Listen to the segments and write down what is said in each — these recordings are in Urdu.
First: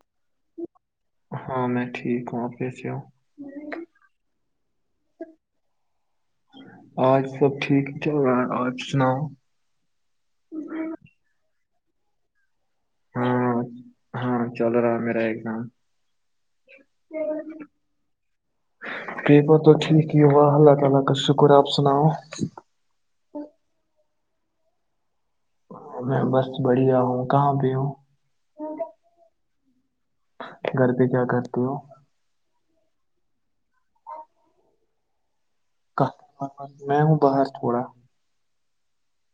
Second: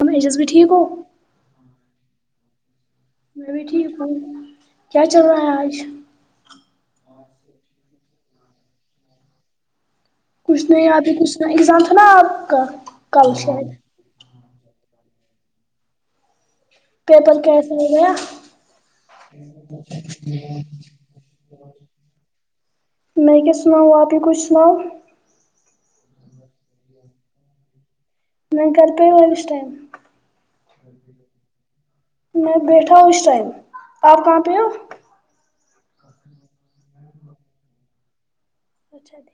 ہم ایجز بھی ٹھیک ہو ہاں میں ٹھیک ہوں آپ کیس ہووں میں بھی ٹھیک ہوں کیا چل رہا ہے آج آج سب ٹھیک چ رہا آج سناؤ کچھ نہیں آپھی کچھ ایزام تھا نا آپ کا کل ہاں شاید ہاں چل رہا ہے میرا ایگزام پیپر کیس ہو گیا پ ب تو ٹھیک ہی ہوا اللہ تعالی کا شکر آپ سناؤ میں کیا سناؤ آاپ ہی کچھ سناؤ میں بس بڑھیا ہوں کہاں پہ ہوں میں گل پ ہی ہو اسس ٹائم گھر پہ کیا کرتے ہو میں بیٹھا ہوں اس ٹائم آپ کہاں پہ ہو میں ہوں باہر تھوڑا پوچ د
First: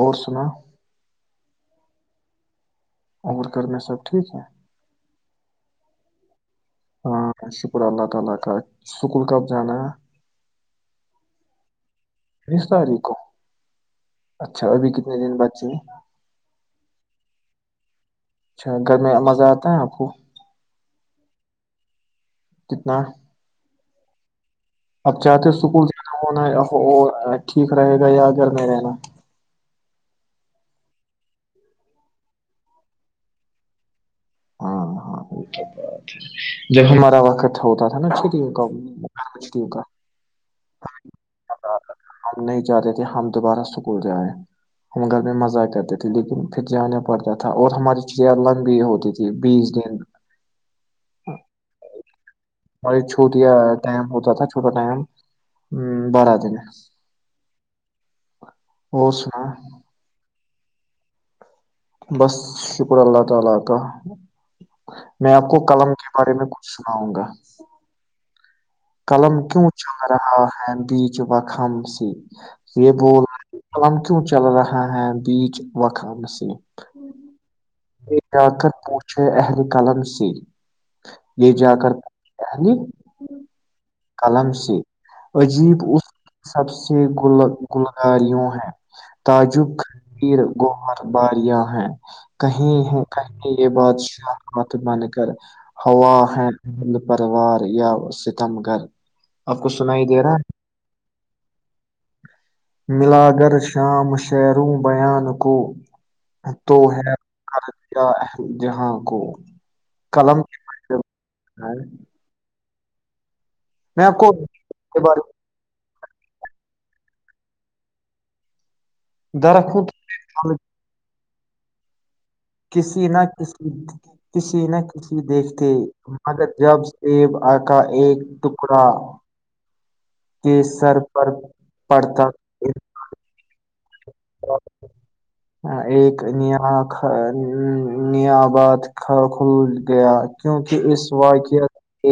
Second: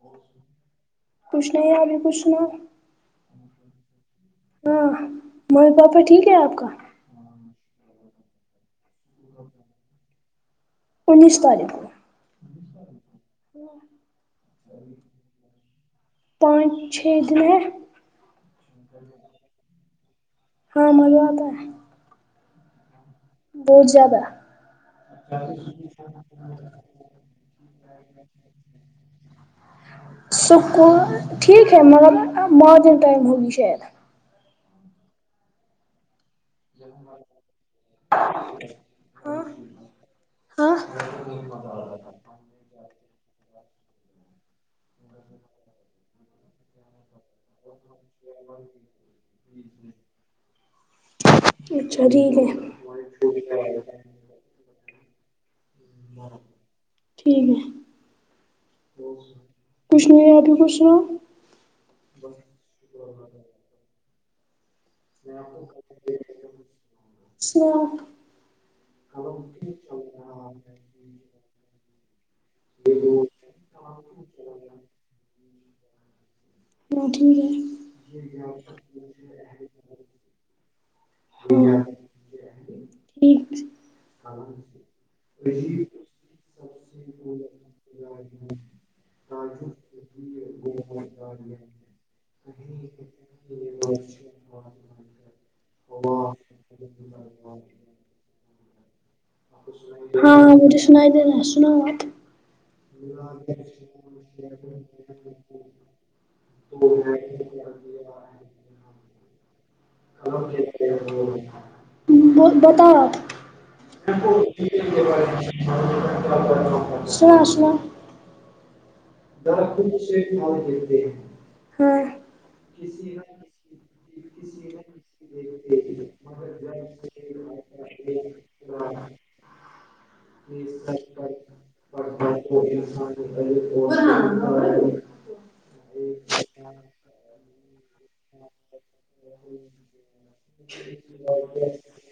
اور سنا پوچھنا یا ا بھی پوچھنا اور کر میں سب ٹھیک ہے ہاں ممی پاپا ٹھیک ہے آپ کا ہاں شکر اللہ تعالی کا سکول کب جانا ہے انیس تاریخ بیس تاریخ کو اچھا ابھی کتنے دن بچ چ ہیں پانچ چھ دن اچھا گھر میں مزہ آتا ہے آپ کو ہاں مزا آتا ہے کتنا بہت زیادہ اپ چاہتے ہو سکول جانا ہونا ٹھیک رہے گا یا گھر میں رہنا سکول ٹھیک ہے مطلب مارننگ ٹائم ہوگی شاید ہاں ہاں وہ تو بہت ہے جب ہمارا وقت تھا ہوتا تھا نا چھٹیوں کا چھٹیوں کا ہ [unintelligible] ہم نہیں جا رہے تھے ہم دوبارہ سکول ج آئے ہم گھر میں مزہ کرتے تھے لیکن پھر جانا پڑتا تھا اور ہماری چڑیا لمبی ہوتی تھی بیس دن اچھا ٹھیک ہے اور چھوٹیا ٹم ہوتا تھا چھوٹا ٹائم ہوں بارہ دن ٹھیک ہے اور سنا [unintelligible] کچھ نہیں ہے آپ ہی کچھ سنا [unintelligible] [unintelligible] میں آپ کو قلم کے بارے میں کچھ سناؤں گا [unintelligible] ہ [unintelligible] قلم کیوں چل رہا ہے بیچ بکھم س [unintelligible] یہ بول رہ ہم کیوں چل رہا ہے بیچ و خان سے [unintelligible] ہاں ٹھیک ہے ل جا کر پوچھے اہل قلم سے [unintelligible] یہ جا کر [unintelligible] ٹھیک [unintelligible] قلم سے عجیب اس سب سے گ گلگاری وں ہے [unintelligible] تعجب ویر گوہر باریاں ہیں کہیں کہیں یہ بات شاہات بن کر ہوا ہےند پروار یا ستم گھر آپ کو سنائی دے رہا ہے ہاں وہ تو سنائی دینا سنا ہو [unintelligible] ملا کر شام شروں بیان کو [unintelligible] تو ہےیا جہاں کو [unintelligible] کلم [unintelligible] ب بتاؤ میں آپ کو کے بارے [unintelligible] سناو سناو میں درا ک درخت شریف پھل متے [unintelligible] کسی نہ کسی کسی نہ کسی دیکھتے [unintelligible] مگر جب سےیب آ کا ایک ٹکڑا [unintelligible] کے سر پر پڑتا [unintelligible] [unintelligible] [unintelligible] ایک نیاباد کھل گیا [unintelligible] کیونکہ اس واقعت پ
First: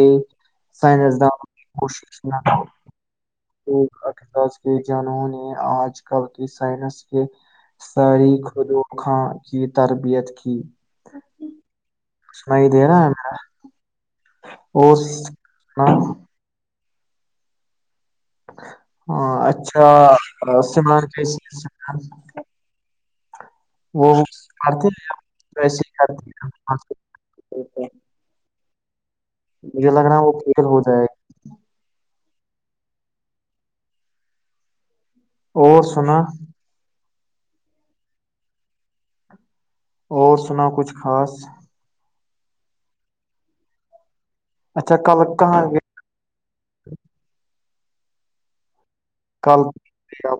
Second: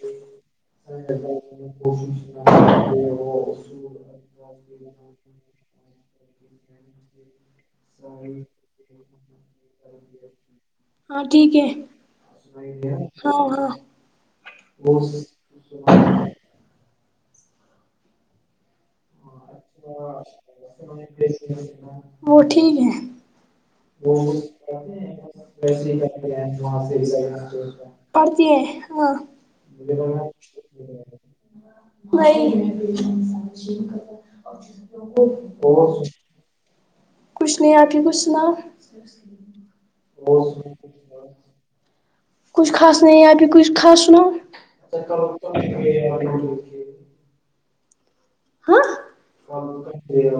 سائنس دان کوشش نہ کر [unintelligible] ل اس کے جانوں نے آج ک سائنس [unintelligible] [unintelligible] ساری خودوخاں کی تربیت کی ہاں ٹھیک ہے سنائی دے رہا ہے ہمیں؟ ہاں ہاں [unintelligible] اور ہ [unintelligible] ہاں اچھا سمران کیسی ہے سمان [unintelligible] وہ ٹھیک ہے [unintelligible] وہ کرتے ہیں ویسے وسے ہی کرتے ہیں [unintelligible] پڑھتیے ہاں مجھے لگ رہا ہے وہ کلیئر ہو جائے گا [unintelligible] نہیں [unintelligible] ب اور سنا [unintelligible] کچھ نہیں آپھی کچھ سناؤ [unintelligible] اس [unintelligible] اور سنا کچھ خاص [unintelligible] کچھ خا نہیں آپ کچھ خا سنا اچھا کل کہاں گئے ہاں کل آپ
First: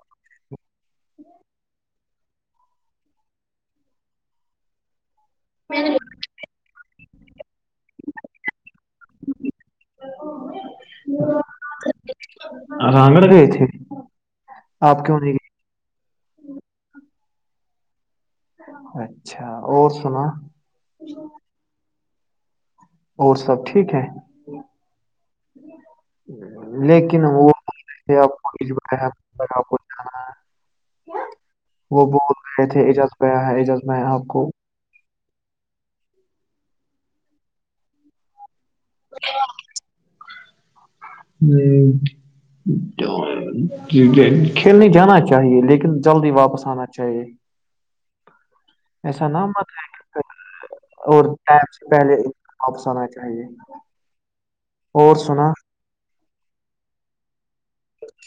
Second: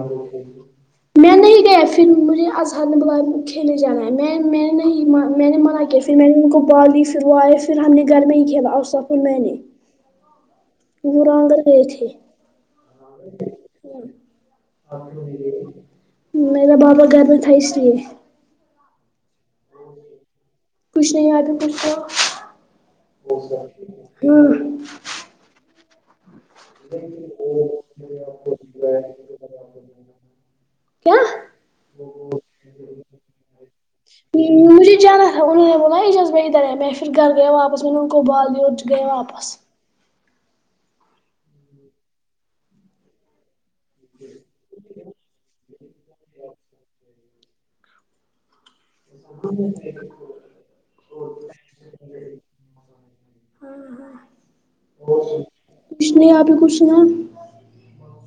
میں نہیں گیا پھر مجھے اظہر نے بلا کھیلنے جانا ہے میں میں نہیں میں نے منع کیا پھر میں نے ان کو بال لی پھر وہ آئے پھر ہم نے گھر میں ہی کھیلا ا سافول میں نے او وہ رنگ گئے تھے رانگڑ گئے تھے آپ کیوں نہیں گئے میرا بابا گھر میں تھا اس لیے اچھا اور سنا کچھ نہیں یاد ہے کھ اور تو ہ ہ لیکن وہ جانا کیا وہ بہت گئے تھے اجاز گیا ہے ایجاز میں ہے آپ کو ا انوں نے ب ن یہ ججس میں ادھر آ م میں پھر گییا واپ میں نے ان کو بالی اور ج گییا واپس ہ ج کھیلنے جانا چاہیے لیکن جلدی واپس آنا چاہیے ایسا نہ مت ہے اور ٹپ سے پہلے واپس آنا چاہیے ہاں ہاں اور سنا کچھ نہیں آپ بھی کچھ نا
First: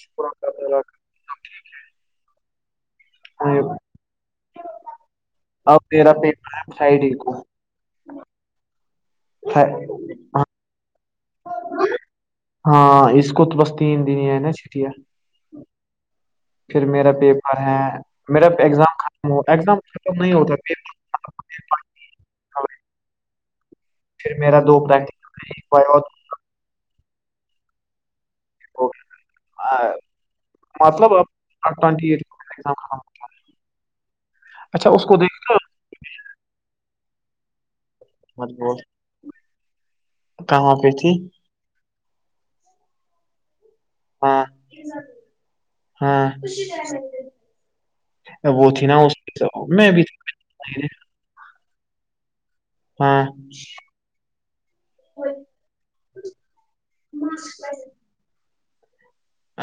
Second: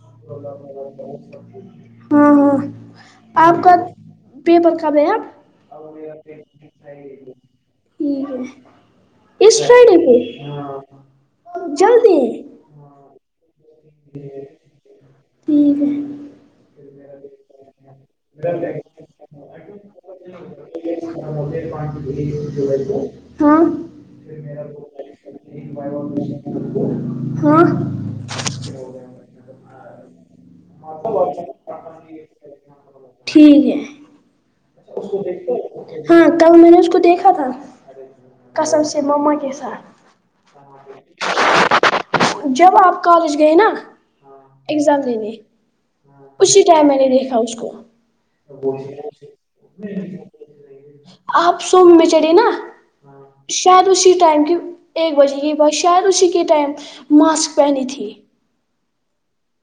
شکر اللہ ہاں ہاں [unintelligible] آپ تعالیٰ کا پیپر کب ہے آپ کا، اب میرا پیپر ٹھیک ہے فرائیڈے کو نسٹ فر- فرائیڈے پ جلدی ہاں اس کو تو بس تین دن ہی ہے نا چھٹیا ٹھیک ہے پھر میرا پیپر ہے میرا ایگزام ختم ہو ایگزام ختم نہیں ہوتا پیپر م جو ہاں پھر میرا دو بٹ ب ہاں ا آ مطلب ٹھیک ہے اچھا اس کو دیکھ لو ہاں کل میں نے اس کو دیکھا تھا مت بول کسم سےمم مکس کہاں پہ تھی جب آپ کالج گئے نا ہاں ایگزام لینے ہاں اسی ٹائم میں نے دیکھا اس کو ا وہوتھی نا اس میں بھی تھی آپ سوم میں چڑھی نا ہاں شاید اسی ٹائم کی ایک بجے کی بعس شاید اسی کے ٹائم ماسک پہنی تھی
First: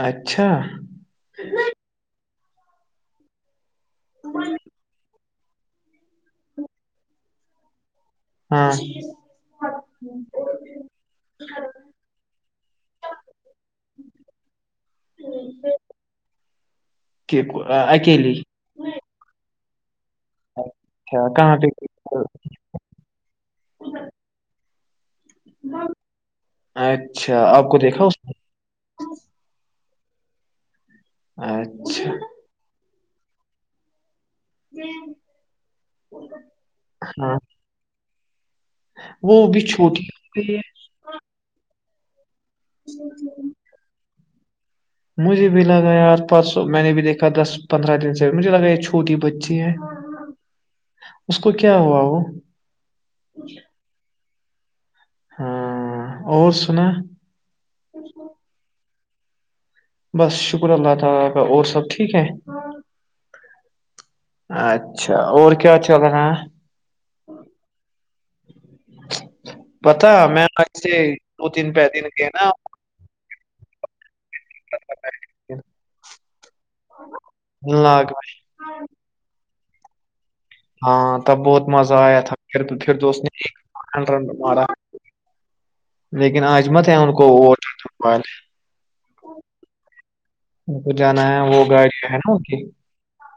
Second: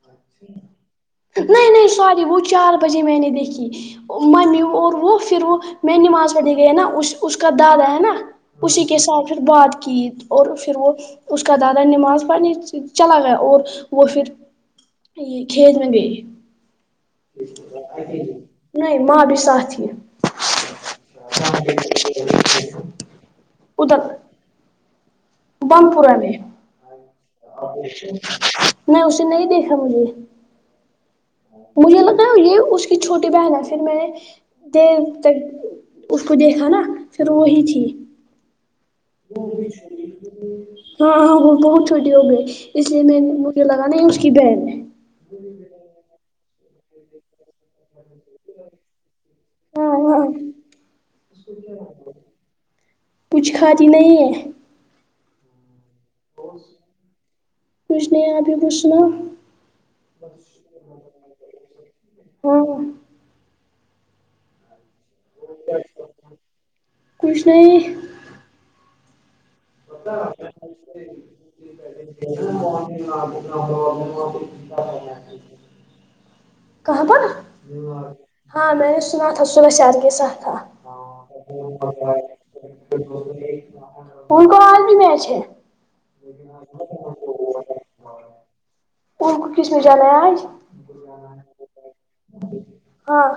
اچھا نہیں نہیں ساری وہ چار بجے میں نے دیکھی ممی اور وہ پھر وہ میں نماز پڑھی گئی نا اس کا دادا ہے نا ہاں اسی کے ساتھ پھر بات کیت اور پھر وہ اس کا دادا نماز پڑھنے چلا گیا اور وہ پھر یہ کھیز م بھی کہ اکیلی نہیں ماں بھی سات یہ اچچھا کہاں پہ ادک بن پوراان اچھا آپ کو دیکھا میں اسے نہیں دیکھا مجھے نے؟ مجھے اچھا لگا ہے یہ اس کی چھوٹی بہن ہے پھر میں نے د تک اس کو دیکھا نا پھر ہاں وہی تھی وہ بھی چھوٹی ہو گئی ہے ہاں ہاں وہ بہت چھوٹی ہو گئی اس لیے میں مجھے لگ نہیں مش کی پہ ہے مجھے بھی لگا یار پار سو میں نے بھی دیکا دس پندرہ دن سے مجھے لگا یہ چھوٹی بچ اچ ہے ہاں ہاں اس کو کیا ہوا وہ کچھ کھای نہیں ہے ہاں اور سنا کس نے یہاں پ ہی پوچھنا بس شکر اللہ تعالی کا اور سب ٹھیک ہے ہاں اچھا اور کیا چل رہا ہے کچھ نہیں پتا میں آج سے دو تین پ دن گ نا پ کہاں پر لاگ میں ہاں میں نے سنا تھا سورش شار کے ساتھ تھا ہاں تب بہت مزہ آیا تھا پھر پھر دوست نے ڈن ان کو مارا آج بھی میچ ہے لیکن آجمت ہے ان کوے ان کو کس نے جانا ہے آج ان کو جانا ہے وہ گاڑی ہے نا اس ہاں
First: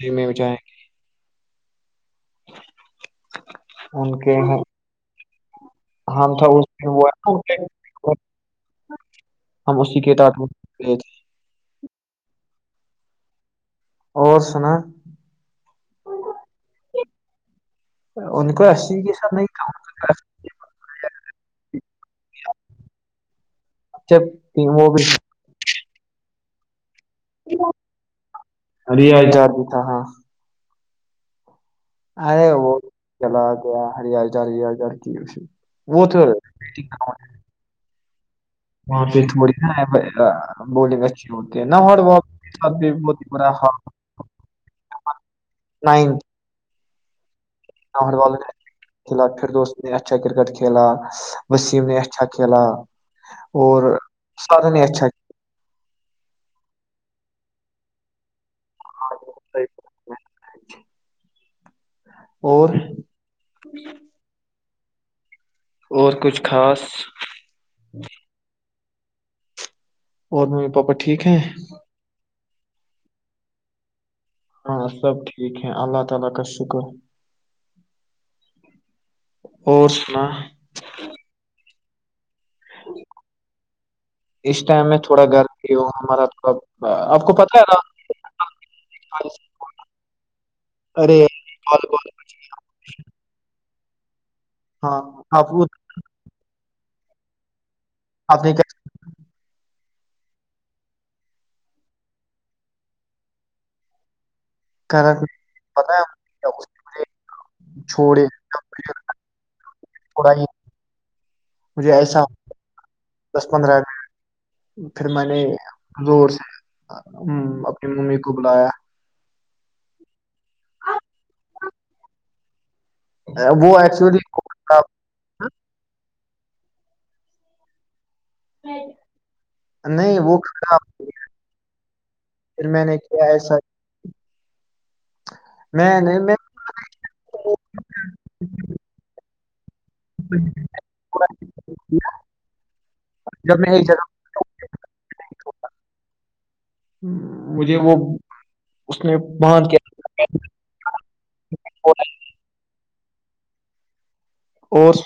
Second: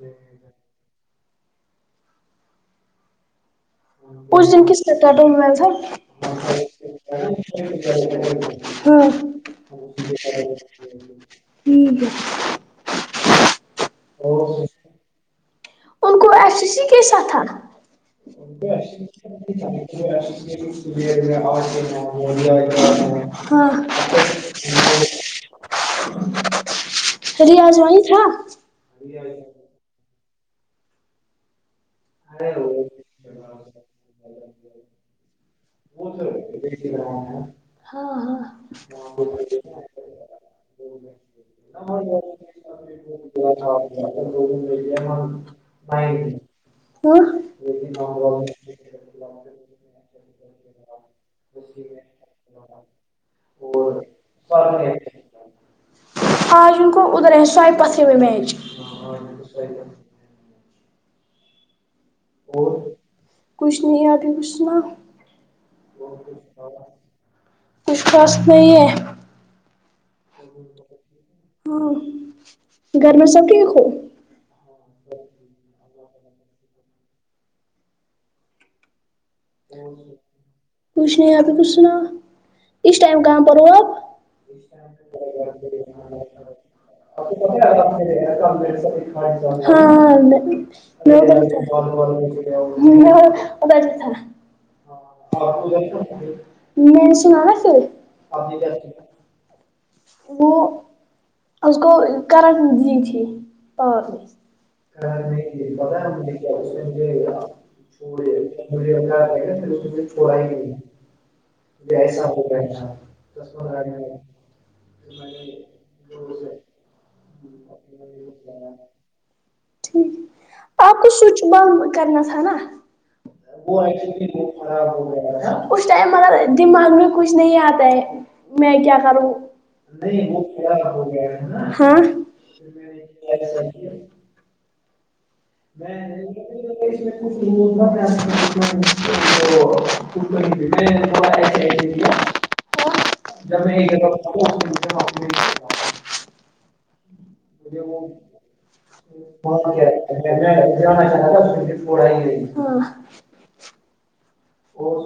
کی میں ہو جائیں گے ان کے اس ہیں دن کس طر کا ڈوم میں سر ہم تھا اس دن وہ ہے نا ان کے ہاں [unintelligible] ہم اسی کے ساتھ میں گئے تھے ٹھیک ہے اور سنا ان کو ایف سی سی کیسا تھا ان کو آسی [unintelligible] م جب ہاں وہ بھی ریاض ویں تھا ا ہاں ارے وہ چلا گیا ہر جا ہ جار کی وہ تو بیٹنگ ہاں ہاں وہاں پہ تھوڑی ن بولنگ اچھی ہوتی ہے نہا ہ ب [unintelligible] نائن وہ [unintelligible] کھی پھر دوست نے اچھا کرکٹ کھیلا وسیم نے اچھا کلا اور سھن ہی اچھاا آج ان کو ادھر ہیں سوائے پتھر ہوئے میچ اور کچھ نہیں ہے ابھی کچھ نا اور کچھ خاص وشواس نہیں ہے اور ممی پاپا ٹھیک ہیں ہاں گھر میں سب تھییک ہو [unintelligible] اور سنا کوچھ نہیں آپ ہی کچھ سنا اس ٹائم کہاں پر ہو آپ اس ٹائم میں تھوڑا گھر بھی ہوں ہمارا تھوڑا آپ کو پتہ ہے رات [unintelligible] ہاں ہاں ارے کال کال ادج سا [unintelligible] ہاں آپ کو میں نے سناا پھر آپ نے کیا [unintelligible] وہ اس کو کرنٹ دی تھی پاور نے [unintelligible] ا کرا نہیں نہیں پتا ہے اس نے مجھے کیا گا [unintelligible] چھوڑے مجھے چڑےا چوڑا ہی گ [unintelligible] مجھے ایسا ساپ رہ تھاس دس پندرہ رہ پھر میں نے زور سے اپنی ممی کو بلایا ٹھیک آپ کو سوچ بن کرنا تھا نا اے، وہ ایکچولی ایسی وہ خراب ہو گیا اس ٹائم اگر دماغ میں کچھ نہیں آتا ہے میں کیا کروں نہیں وہ کھڑا ہاں پھر میں نے کیا [unintelligible] ایسا میں [unintelligible] ب پورا کیا. [unintelligible] ج جب میں ایک جگہ [unintelligible] ہم، مجھے مے وہ اس نے باندھ کے کیا [unintelligible] پ چھوڑا [unintelligible] اور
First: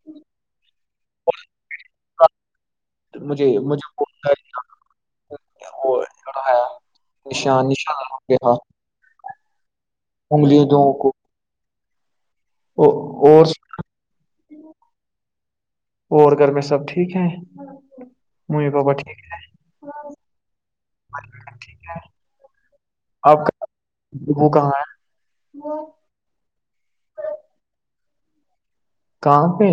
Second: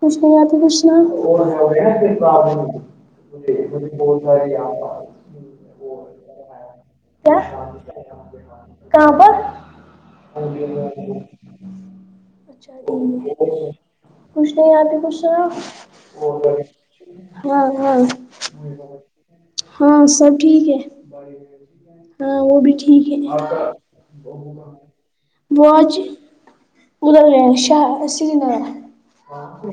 کچھ نہیں آتی کچھنا [unintelligible] مجھے مجھے بہت ساری آ وہ وہ لڑایا [unintelligible] کیا نشان نشان کے ہاتھ کہاں پر [unintelligible] انگلیوں دووں کو [unintelligible] او- اور کچھ نہیں آ پ بھی کچھ سا [unintelligible] اور گھر میں سب ٹھیک ہیں ہاں ہاں ممی پاپا ٹھیک ہے؟ [unintelligible] ہاں سب ٹھیک ہے [unintelligible] بڑ [unintelligible] ہاں وہ بھی ٹھیک ہے آپ کا وہ کہاں ہے وہج [unintelligible] ا ل ش ا جنا ہاں کہاں پہ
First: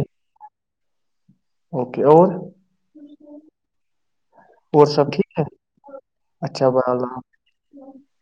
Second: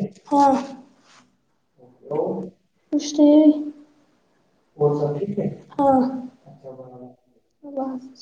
اوکے اور کوش نہیں [unintelligible] وہ سب ٹھیک ہے ہاں اچھا بھائی اللہ ح [unintelligible]